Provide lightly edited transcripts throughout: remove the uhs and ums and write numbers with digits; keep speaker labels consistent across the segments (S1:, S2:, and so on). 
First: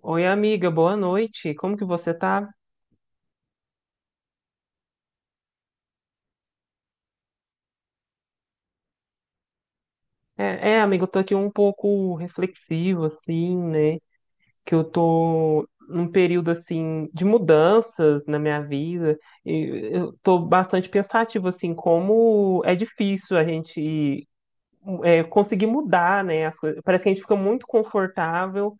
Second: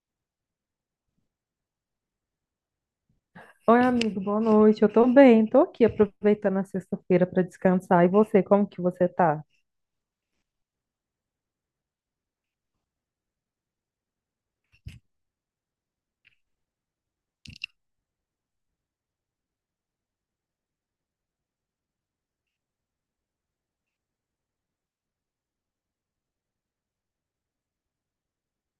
S1: Oi, amiga, boa noite. Como que você tá?
S2: Oi, amigo, boa noite. Eu tô bem, tô aqui aproveitando a sexta-feira para descansar. E você, como que você tá?
S1: Amiga, eu tô aqui um pouco reflexivo, assim, né? Que eu tô num período, assim, de mudanças na minha vida. E eu tô bastante pensativo, assim, como é difícil a gente conseguir mudar, né? As coisas. Parece que a gente fica muito confortável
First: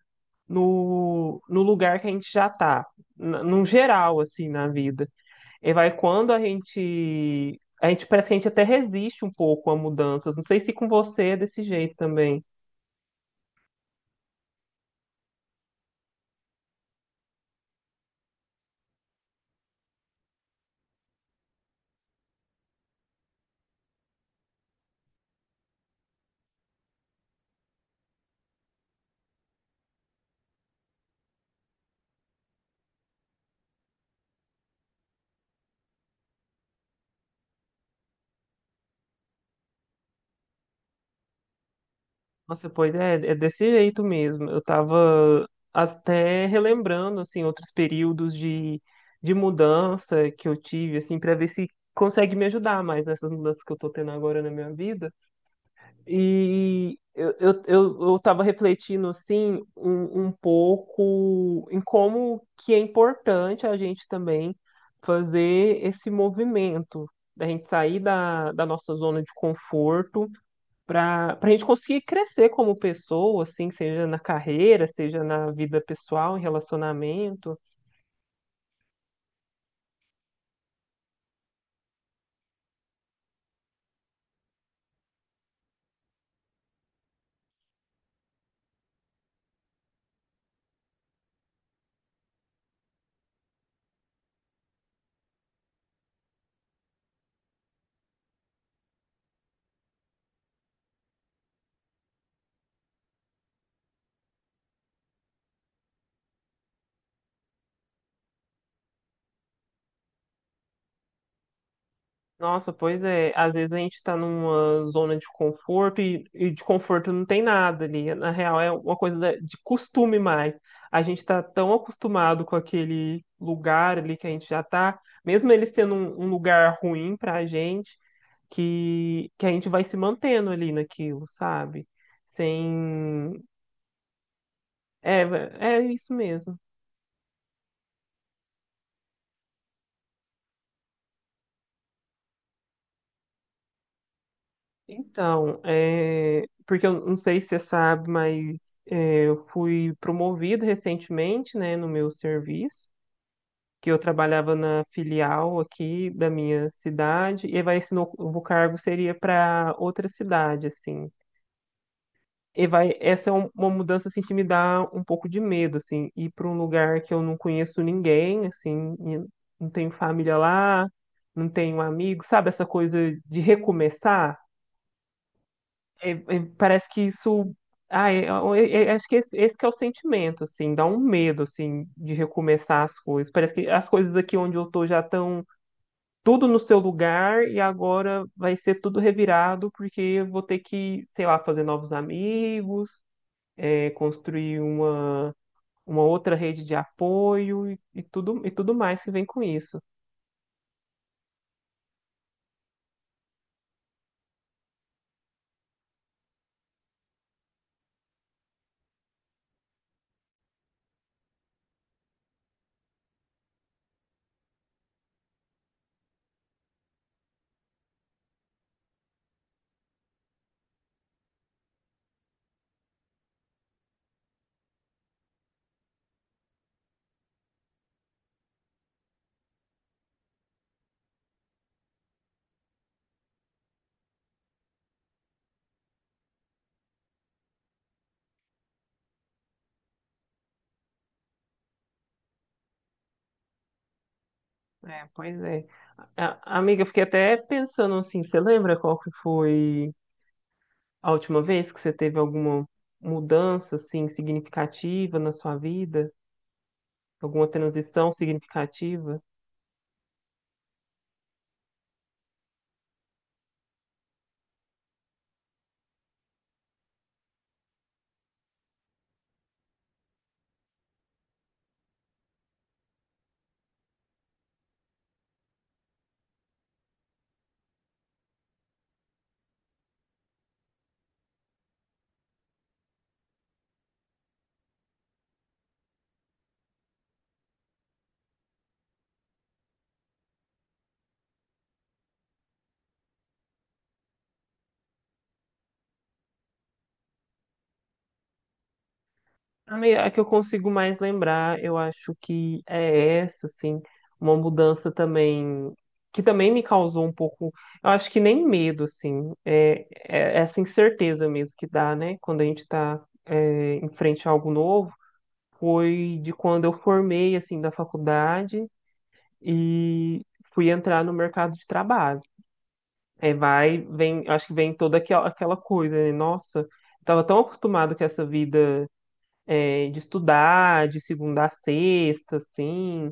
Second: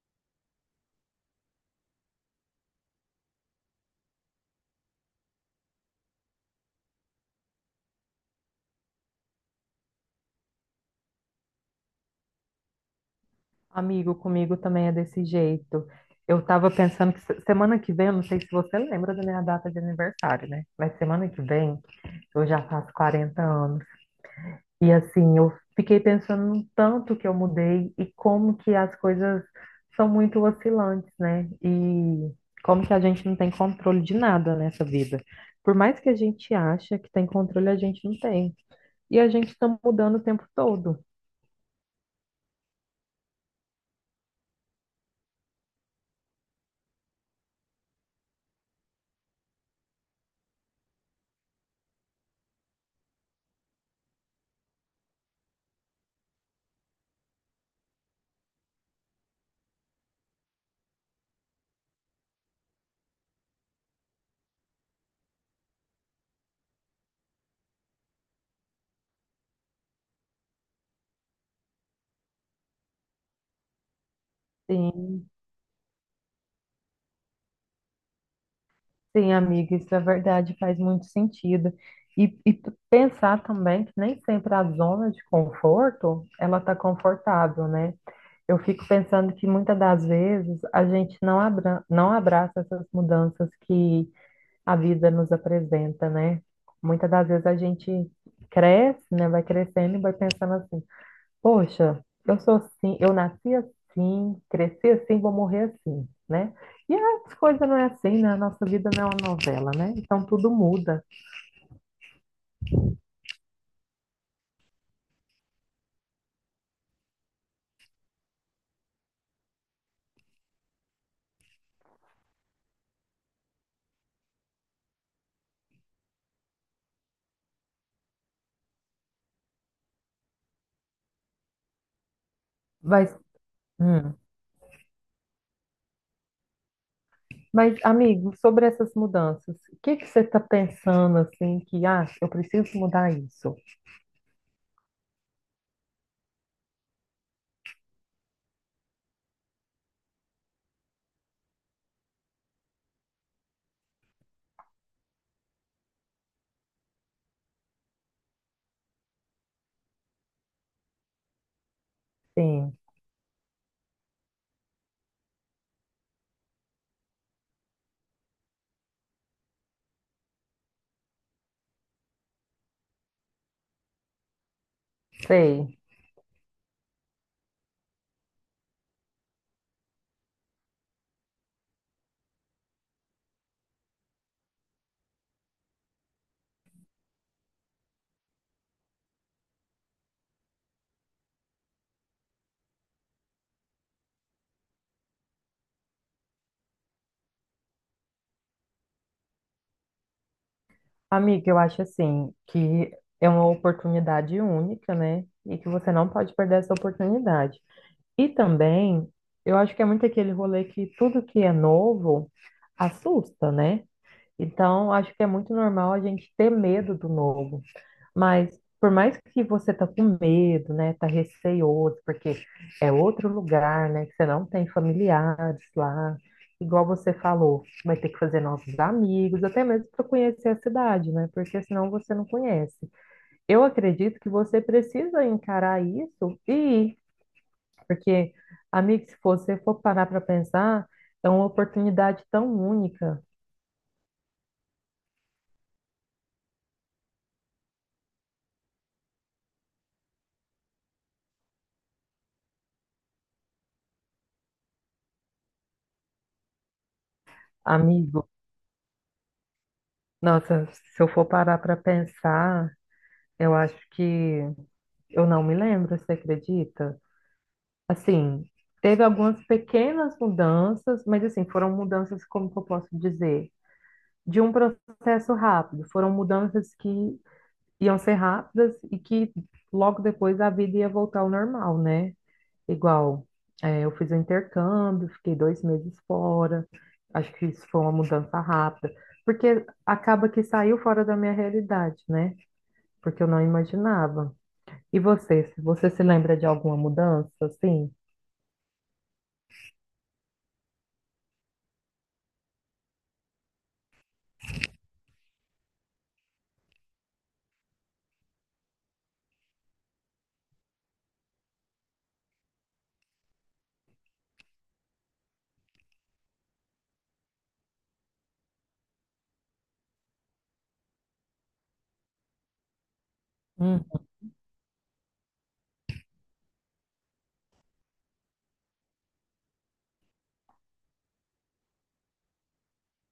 S1: no lugar que a gente já tá, num geral, assim, na vida. E vai quando a gente. A gente parece que a gente até resiste um pouco a mudanças. Não sei se com você é desse jeito também.
S2: Amigo, comigo também é desse jeito. Eu tava pensando que semana que vem, eu não sei se você lembra da minha data de aniversário, né? Mas semana que vem eu já faço 40 anos. E assim, eu fiquei pensando no tanto que eu mudei e como que as coisas são muito oscilantes, né? E como que a gente não tem controle de nada nessa vida. Por mais que a gente ache que tem controle, a gente não tem. E a gente está mudando o tempo todo.
S1: Nossa, pois é, é desse jeito mesmo. Eu tava até relembrando, assim, outros períodos de mudança que eu tive, assim, para ver se consegue me ajudar mais nessas mudanças que eu tô tendo agora na minha vida. E eu tava refletindo, assim, um pouco em como que é importante a gente também fazer esse movimento, da gente sair da nossa zona de conforto para a gente conseguir crescer como pessoa, assim, seja na carreira, seja
S2: Sim,
S1: na vida pessoal, em relacionamento.
S2: sim, amiga, isso é verdade, faz muito sentido. E, tu pensar também que nem sempre a zona de conforto, ela está confortável, né? Eu fico pensando que muitas das vezes a gente não abraça essas mudanças que a vida nos apresenta, né? Muitas das vezes a gente cresce, né? Vai crescendo e vai pensando assim: poxa, eu sou assim, eu nasci assim, cresci assim, vou morrer assim, né? E as coisas não é assim, né? A nossa vida não é uma novela, né? Então tudo muda.
S1: Nossa, pois é. Às vezes a gente está numa zona de conforto e de conforto não tem nada ali. Na real, é uma coisa de costume mais. A gente está tão acostumado com aquele lugar ali que a gente já está, mesmo ele sendo um lugar ruim para a gente, que a gente vai se mantendo ali naquilo, sabe?
S2: Mas,
S1: Sem.
S2: hum,
S1: É, é isso mesmo.
S2: mas amigo, sobre essas mudanças, o que que você está pensando assim que, ah, eu preciso mudar isso?
S1: Então, porque eu não sei se você sabe, mas eu fui promovida recentemente, né, no meu serviço, que eu trabalhava na filial aqui da minha cidade, e vai esse novo cargo seria para outra cidade, assim. E
S2: Sim,
S1: vai, essa é uma mudança assim que me dá um pouco de medo, assim, ir para um lugar que eu não conheço ninguém, assim, e não tenho família lá, não tenho amigo, sabe essa coisa de recomeçar?
S2: sei.
S1: É, é, parece que isso. Ah, é, acho que esse que é o sentimento, assim, dá um medo, assim, de recomeçar as coisas. Parece que as coisas aqui onde eu tô já estão tudo no seu lugar e agora vai ser tudo revirado porque eu vou ter que, sei lá, fazer novos amigos, construir uma outra rede de apoio e tudo mais que vem com isso.
S2: Amigo, eu acho assim que é uma oportunidade única, né? E que você não pode perder essa oportunidade. E também, eu acho que é muito aquele rolê que tudo que é novo assusta, né? Então, acho que é muito normal a gente ter medo do novo. Mas, por mais que você tá com medo, né? Tá receioso, porque é outro lugar, né? Que você não tem familiares lá. Igual você falou, vai ter que fazer novos amigos, até mesmo para conhecer a cidade, né? Porque senão você não conhece. Eu acredito que você precisa encarar isso e ir porque, amigo, se você for parar para pensar, é uma oportunidade tão única,
S1: É, pois é. A- amiga, eu fiquei até pensando assim, você lembra qual que foi a última vez que você teve alguma mudança assim significativa na sua vida, alguma transição
S2: amigo.
S1: significativa?
S2: Nossa, se eu for parar para pensar, eu acho que eu não me lembro, você acredita? Assim, teve algumas pequenas mudanças, mas assim, foram mudanças, como que eu posso dizer? De um processo rápido, foram mudanças que iam ser rápidas e que logo depois a vida ia voltar ao normal, né? Igual, é, eu fiz o intercâmbio, fiquei 2 meses fora. Acho que isso foi uma mudança rápida, porque acaba que saiu fora da minha realidade, né? Porque eu não imaginava. E você se lembra de alguma mudança, assim?
S1: A que eu consigo mais lembrar, eu acho que é essa, assim, uma mudança também que também me causou um pouco, eu acho que nem medo, assim, é essa incerteza mesmo que dá, né? Quando a gente está em frente a algo novo, foi de quando eu formei assim da faculdade e fui entrar no mercado de trabalho. É, vai,
S2: Hum.
S1: vem, acho que vem toda aquela coisa, né? Nossa, estava tão acostumado com essa vida de estudar, de segunda a sexta, assim,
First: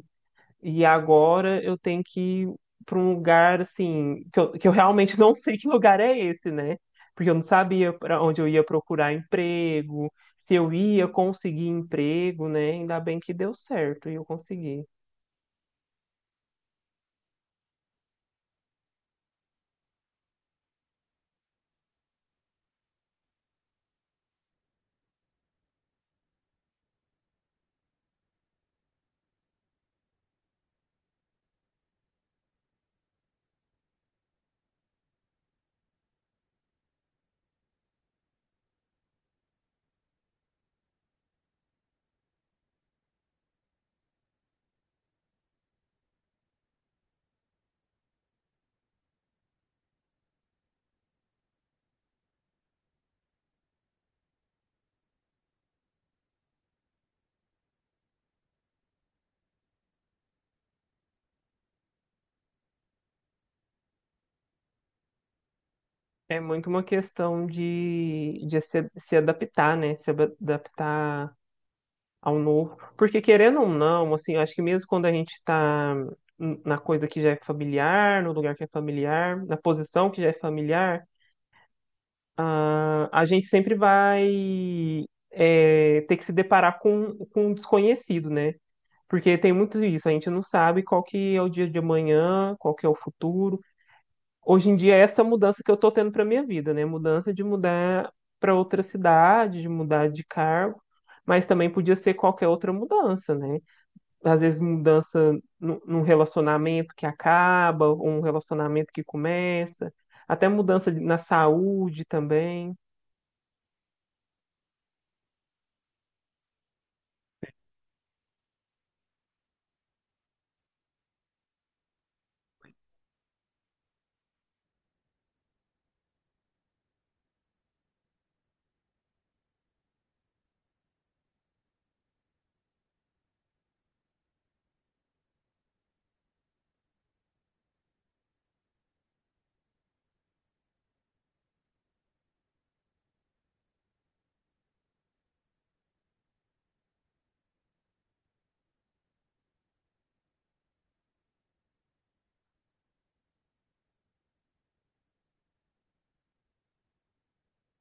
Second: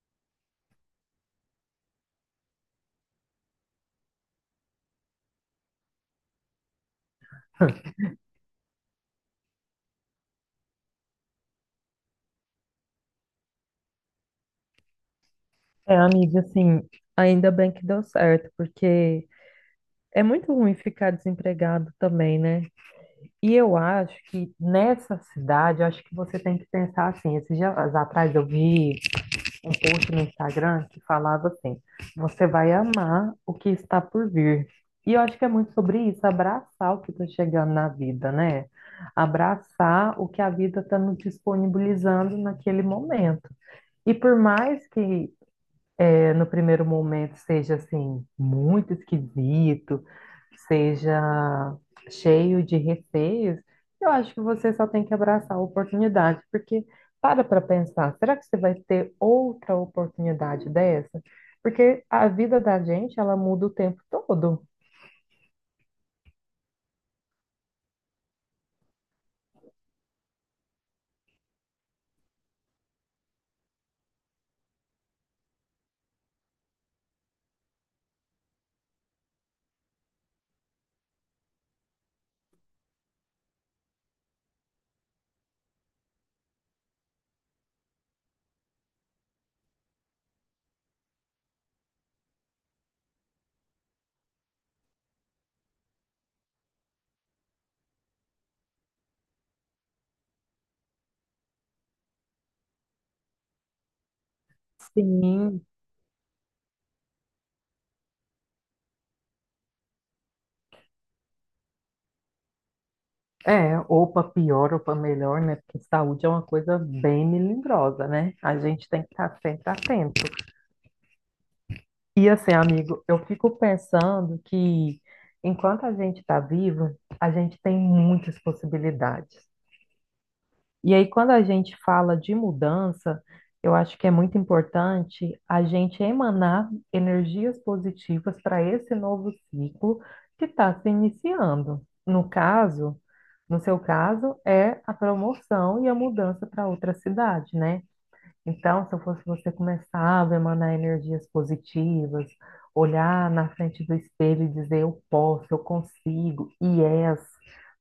S1: e agora eu tenho que ir para um lugar, assim, que eu realmente não sei que lugar é esse, né? Porque eu não sabia para onde eu ia procurar emprego, se eu ia conseguir emprego, né? Ainda bem que deu certo e eu consegui.
S2: É, amiga, assim, ainda bem que deu certo, porque é muito ruim ficar desempregado também, né? E eu acho que nessa cidade, eu acho que você tem que pensar assim. Esses dias atrás eu vi um post no Instagram que falava assim: você vai amar o que está por vir. E eu acho que é muito sobre isso, abraçar o que está chegando na vida, né? Abraçar o que a vida está nos disponibilizando naquele momento. E por mais que é, no primeiro momento seja assim muito esquisito, seja cheio de receios, eu acho que você só tem que abraçar a oportunidade, porque para pensar, será que você vai ter outra oportunidade dessa? Porque a vida da gente, ela muda o tempo todo.
S1: É muito uma questão de se adaptar, né? Se adaptar ao novo. Porque querendo ou não, assim, eu acho que mesmo quando a gente está na coisa que já é familiar, no lugar que é familiar, na posição que já é familiar, ah, a gente sempre vai ter que se deparar com um desconhecido, né? Porque tem muito disso, a gente não sabe qual que é o dia de amanhã, qual que é o futuro. Hoje em dia é essa mudança que eu tô tendo para minha vida, né? Mudança de mudar para outra cidade, de mudar de cargo, mas também podia ser qualquer outra mudança, né? Às vezes mudança
S2: Sim,
S1: num relacionamento que acaba, ou um relacionamento que começa, até mudança na saúde também.
S2: é, ou para pior ou para melhor, né? Porque saúde é uma coisa bem melindrosa, né? A gente tem que estar sempre atento. E assim, amigo, eu fico pensando que enquanto a gente está vivo, a gente tem muitas possibilidades. E aí, quando a gente fala de mudança, eu acho que é muito importante a gente emanar energias positivas para esse novo ciclo que está se iniciando. No caso, no seu caso, é a promoção e a mudança para outra cidade, né? Então, se eu fosse você, começava a emanar energias positivas, olhar na frente do espelho e dizer eu posso, eu consigo, yes,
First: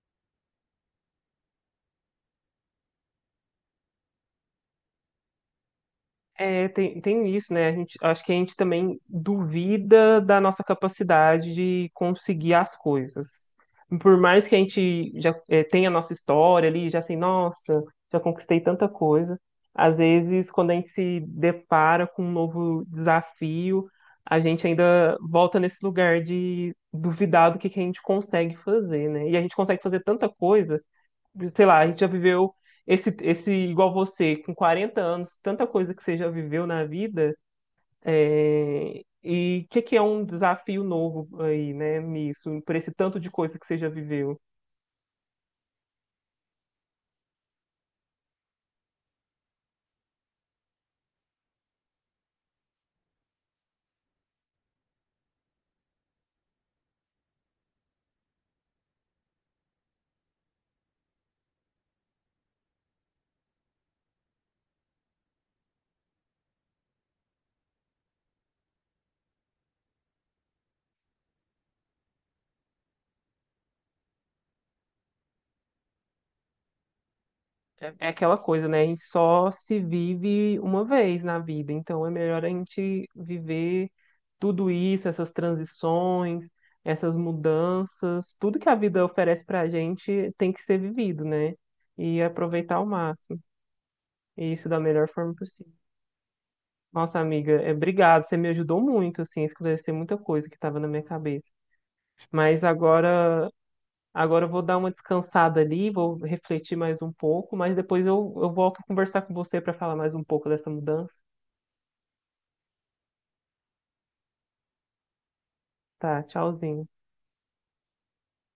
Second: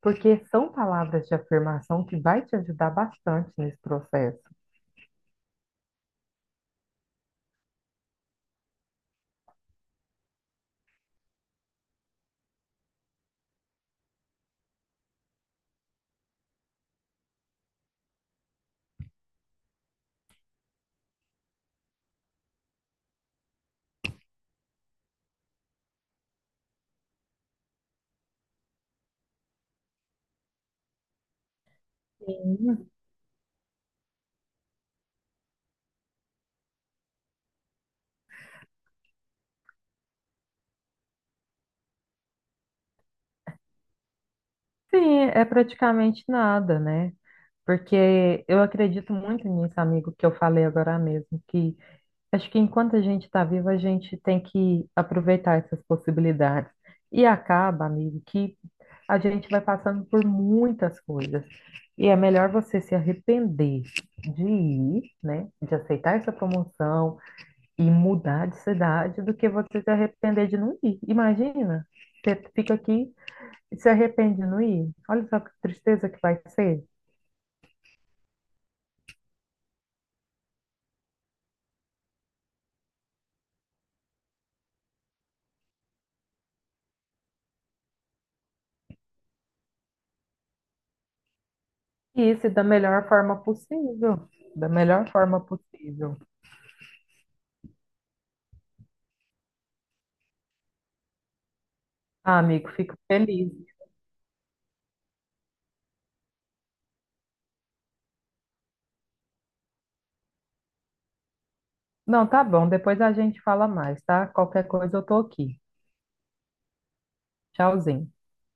S2: porque são palavras de afirmação que vai te ajudar bastante nesse processo.
S1: É, tem isso, né? A gente, acho que a gente também duvida da nossa capacidade de conseguir as coisas. Por mais que a gente já tenha a nossa história ali, já sei, nossa, já conquistei tanta coisa. Às vezes, quando a gente se depara com um novo desafio, a gente ainda volta nesse lugar de duvidar do que a gente consegue fazer, né? E a gente consegue fazer tanta coisa sei lá, a gente já viveu
S2: Sim,
S1: esse igual você, com 40 anos, tanta coisa que você já viveu na vida, e o que é um desafio novo aí, né, nisso, por esse tanto de coisa que você já viveu?
S2: sim, é praticamente nada, né? Porque eu acredito muito nisso, amigo, que eu falei agora mesmo, que acho que enquanto a gente está vivo, a gente tem que aproveitar essas possibilidades. E acaba, amigo, que a gente vai passando por muitas coisas. E é melhor você se arrepender de ir, né, de aceitar essa promoção e mudar de cidade do que você se arrepender de não ir. Imagina, você fica aqui e se arrepende de não ir. Olha só que tristeza que vai ser.
S1: É, é aquela coisa, né, a gente só se vive uma vez na vida, então é melhor a gente viver tudo isso, essas transições, essas mudanças, tudo que a vida oferece pra gente tem que ser vivido, né? E
S2: E isso da
S1: aproveitar ao
S2: melhor
S1: máximo.
S2: forma possível,
S1: Isso
S2: da
S1: da melhor
S2: melhor
S1: forma
S2: forma
S1: possível.
S2: possível.
S1: Nossa, amiga, obrigado. Você me ajudou muito, assim, a esclarecer muita coisa que estava na minha cabeça.
S2: Ah,
S1: Mas
S2: amigo, fico
S1: agora,
S2: feliz.
S1: agora eu vou dar uma descansada ali, vou refletir mais um pouco, mas depois eu volto a conversar com você para falar mais um pouco dessa mudança.
S2: Não, tá bom. Depois a gente fala mais, tá? Qualquer coisa eu tô aqui.
S1: Tá, tchauzinho.
S2: Tchauzinho.